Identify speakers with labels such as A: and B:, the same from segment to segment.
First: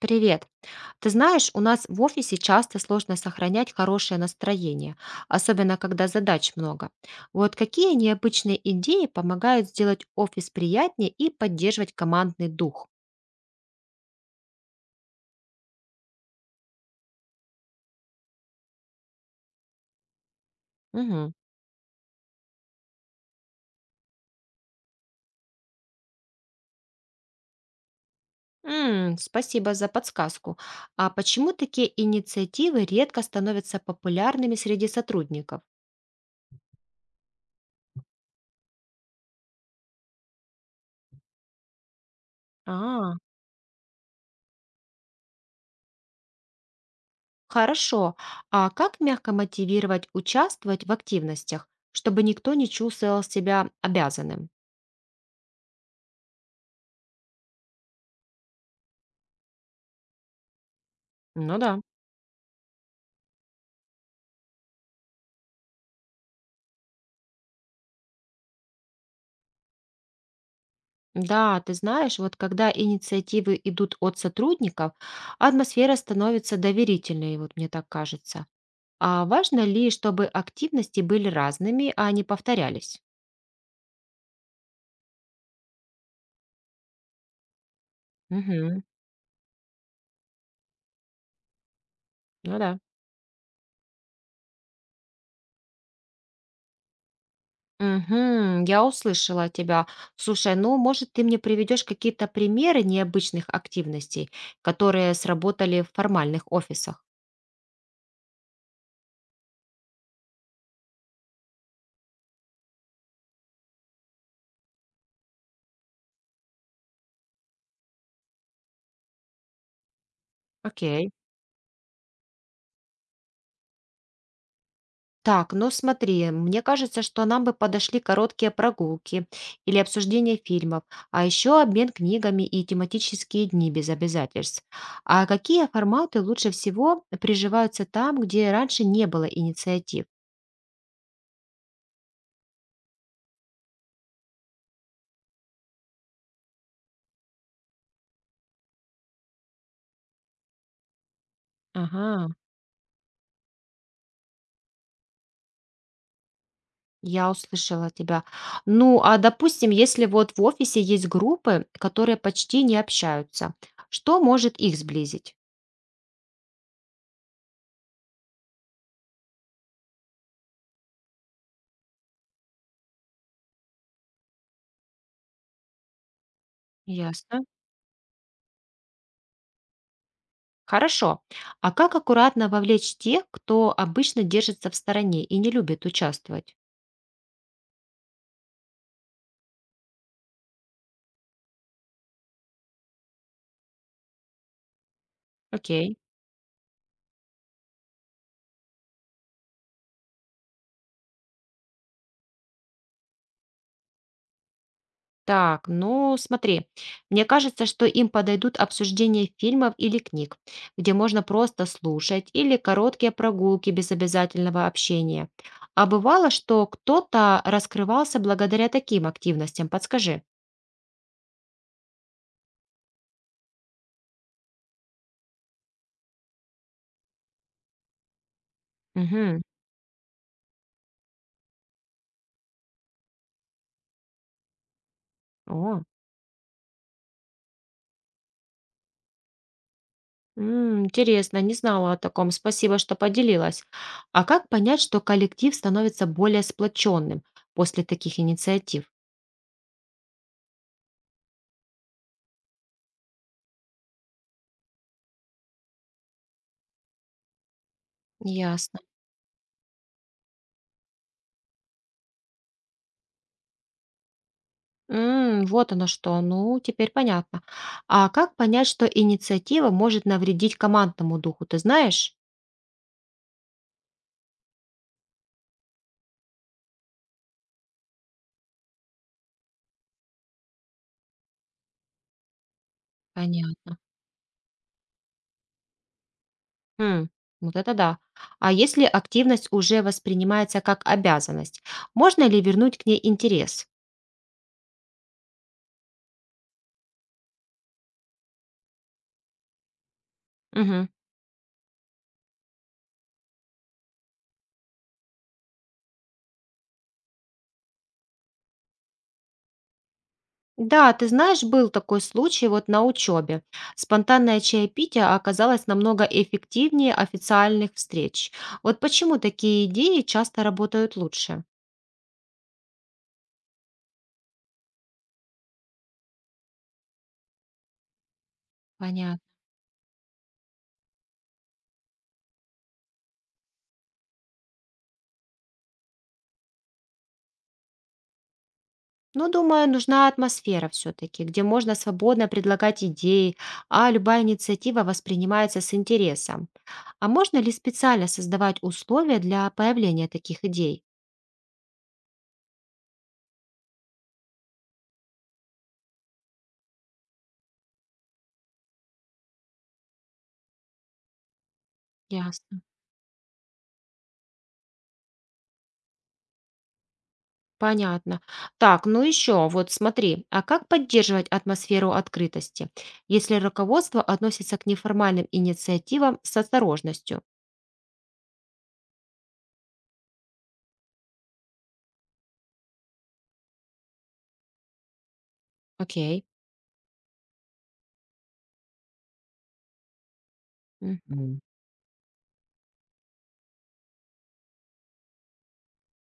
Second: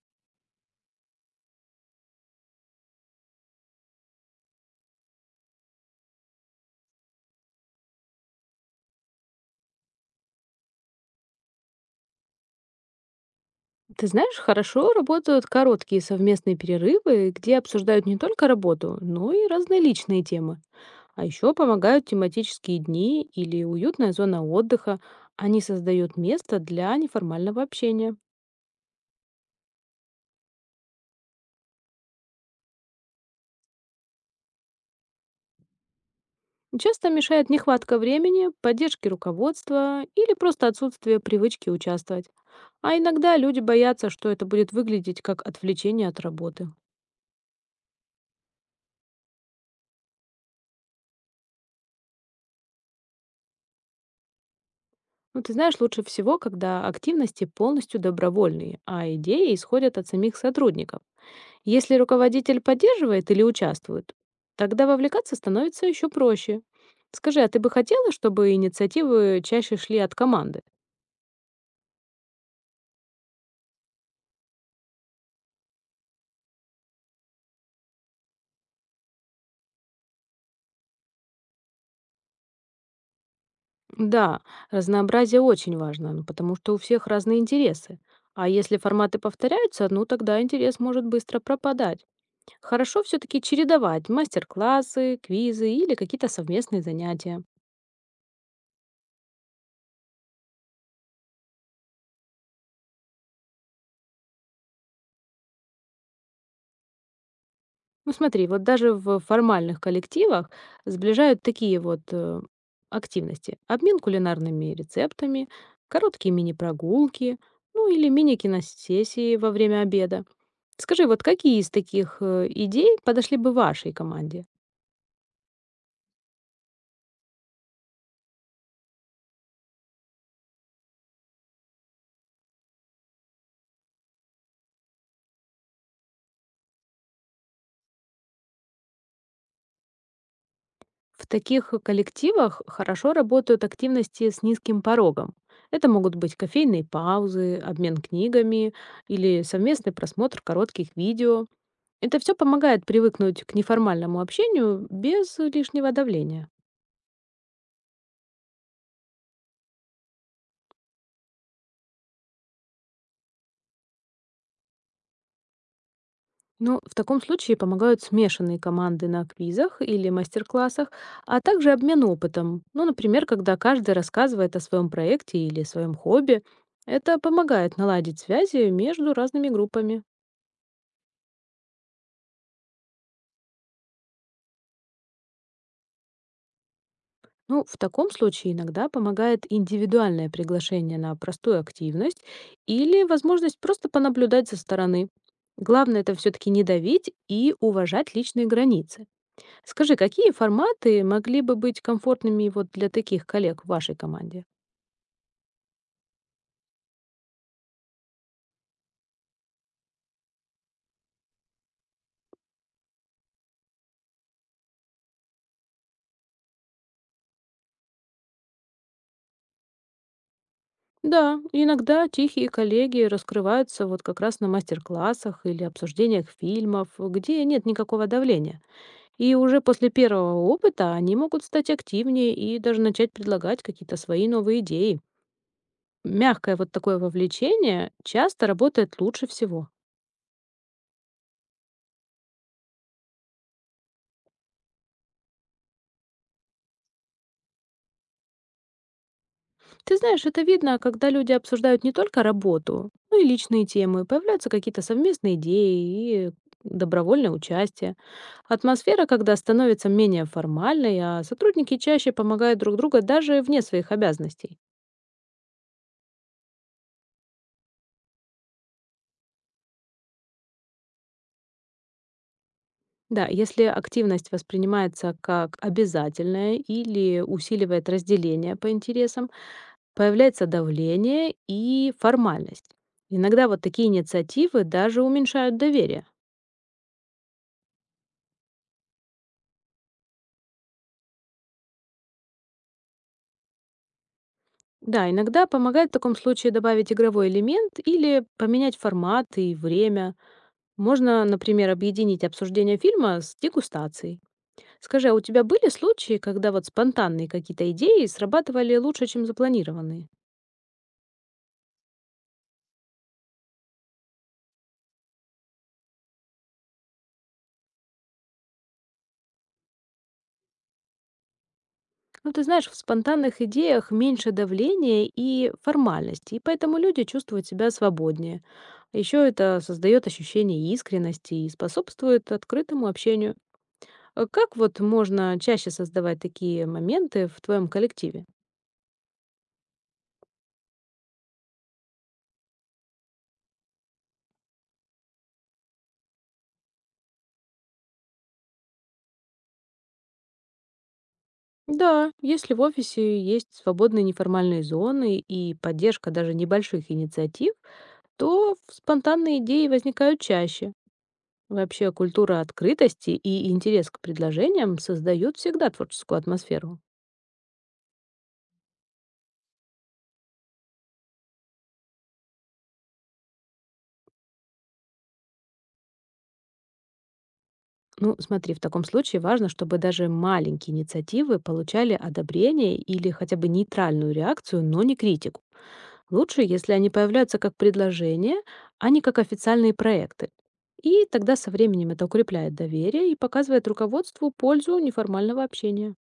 A: Привет. Ты знаешь, у нас в офисе часто сложно сохранять хорошее настроение, особенно когда задач много. Вот какие необычные идеи помогают сделать офис приятнее и поддерживать командный дух?
B: Ты знаешь, хорошо работают короткие совместные перерывы, где обсуждают не только работу, но и разные личные темы. А
A: Мгм.
B: еще помогают тематические дни или уютная зона отдыха. Они создают место для неформального общения.
A: М, спасибо за подсказку. А почему такие инициативы редко становятся популярными среди сотрудников?
B: Часто мешает нехватка времени, поддержки руководства или просто отсутствие привычки участвовать. А
A: А,
B: иногда люди боятся, что это будет выглядеть как отвлечение от работы.
A: хорошо. А как мягко мотивировать участвовать в активностях, чтобы никто не чувствовал себя обязанным?
B: Ну, ты знаешь, лучше всего, когда активности полностью добровольные, а идеи исходят от самих сотрудников.
A: Ну да.
B: Если руководитель поддерживает или участвует, тогда вовлекаться становится еще проще. Скажи, а ты бы хотела, чтобы инициативы чаще шли от команды?
A: Да, ты знаешь, вот когда инициативы идут от сотрудников, атмосфера становится доверительной, вот мне так кажется. А важно ли, чтобы активности были разными, а не повторялись?
B: Да, разнообразие очень важно, ну, потому что у всех разные интересы. А если
A: Угу,
B: форматы повторяются, ну тогда интерес может быстро пропадать.
A: ну да.
B: Хорошо все-таки чередовать мастер-классы, квизы или какие-то совместные занятия.
A: Угу, я услышала тебя. Слушай, ну, может, ты мне приведешь какие-то примеры необычных активностей, которые сработали в формальных офисах?
B: Ну смотри, вот даже в формальных коллективах сближают такие активности. Обмен кулинарными рецептами, короткие мини-прогулки, ну или мини-киносессии во время обеда. Скажи,
A: Окей.
B: вот какие из таких идей подошли бы вашей команде?
A: Так, ну смотри, мне кажется, что нам бы подошли короткие прогулки или обсуждение фильмов, а еще обмен книгами и тематические дни без обязательств. А какие форматы лучше всего приживаются там, где раньше не было инициатив?
B: В таких коллективах хорошо работают активности с низким порогом. Это могут быть кофейные паузы, обмен книгами или совместный просмотр коротких видео. Это
A: Ага,
B: все помогает привыкнуть к неформальному общению без лишнего давления.
A: я услышала тебя. Ну, а допустим, если вот в офисе есть группы, которые почти не общаются, что может их сблизить?
B: Ну, в таком случае помогают смешанные команды на квизах или мастер-классах, а также обмен опытом. Ну, например, когда каждый рассказывает о своем проекте или своем хобби, это
A: Ясно.
B: помогает наладить связи между разными группами.
A: Хорошо. А как аккуратно вовлечь тех, кто обычно держится в стороне и не любит участвовать?
B: Ну, в таком случае иногда помогает индивидуальное приглашение на простую активность или возможность просто понаблюдать со стороны.
A: Окей.
B: Главное это все-таки не давить и уважать личные границы. Скажи, какие форматы могли бы быть комфортными вот для таких коллег в вашей команде?
A: Так, ну смотри, мне кажется, что им подойдут обсуждения фильмов или книг, где можно просто слушать, или короткие прогулки без обязательного общения. А бывало, что кто-то раскрывался благодаря таким активностям, подскажи.
B: Да, иногда тихие коллеги раскрываются вот как раз на мастер-классах или обсуждениях фильмов, где нет никакого давления. И
A: Угу.
B: уже после первого опыта они могут стать активнее и даже начать предлагать какие-то свои новые идеи.
A: О.
B: Мягкое вот такое вовлечение часто работает лучше всего.
A: М, интересно, не знала о таком. Спасибо, что поделилась. А как понять, что коллектив становится более сплоченным после таких инициатив?
B: Ты знаешь, это видно, когда люди обсуждают не только работу, но и личные темы, появляются какие-то совместные идеи и добровольное участие.
A: Ясно.
B: Атмосфера, когда становится менее формальной, а сотрудники чаще помогают друг другу даже вне своих обязанностей.
A: М, вот оно что. Ну, теперь понятно. А как понять, что инициатива может навредить командному духу, ты знаешь?
B: Да, если активность воспринимается как обязательная или усиливает разделение по интересам, появляется давление и формальность. Иногда вот
A: Понятно.
B: такие инициативы даже уменьшают доверие.
A: М, вот это да. А если активность уже воспринимается как обязанность, можно ли вернуть к ней интерес?
B: Да, иногда помогает в таком случае добавить игровой элемент или поменять формат и время.
A: Мгм.
B: Можно, например, объединить обсуждение фильма с дегустацией. Скажи, а у тебя были случаи, когда вот спонтанные какие-то идеи срабатывали лучше, чем запланированные?
A: Да, ты знаешь, был такой случай вот на учебе. Спонтанное чаепитие оказалось намного эффективнее официальных встреч. Вот почему такие идеи часто работают лучше?
B: Ну, ты знаешь, в спонтанных идеях меньше давления и формальности, и поэтому люди чувствуют себя свободнее.
A: Понятно.
B: Еще это создает ощущение искренности и способствует открытому общению. А как вот можно чаще создавать такие моменты в твоем коллективе?
A: Ну, думаю, нужна атмосфера все-таки, где можно свободно предлагать идеи, а любая инициатива воспринимается с интересом. А можно ли специально создавать условия для появления таких идей?
B: Да, если в офисе есть свободные неформальные зоны и поддержка даже небольших инициатив, то спонтанные идеи возникают чаще. Вообще культура
A: Ясно.
B: открытости и интерес к предложениям создают всегда творческую атмосферу.
A: Понятно. Так, ну еще, вот смотри, а как поддерживать атмосферу открытости, если руководство относится к неформальным инициативам с осторожностью?
B: Ну, смотри, в таком случае важно, чтобы даже маленькие инициативы получали одобрение или хотя бы нейтральную реакцию, но не критику.
A: Окей.
B: Лучше, если они появляются как предложения, а не как официальные проекты. И тогда
A: Мгм.
B: со временем это укрепляет доверие и показывает руководству пользу неформального общения.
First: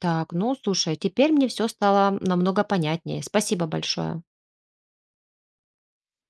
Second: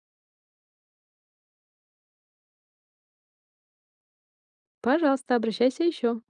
A: Так, ну слушай, теперь мне все стало намного понятнее. Спасибо большое.
B: Пожалуйста, обращайся еще.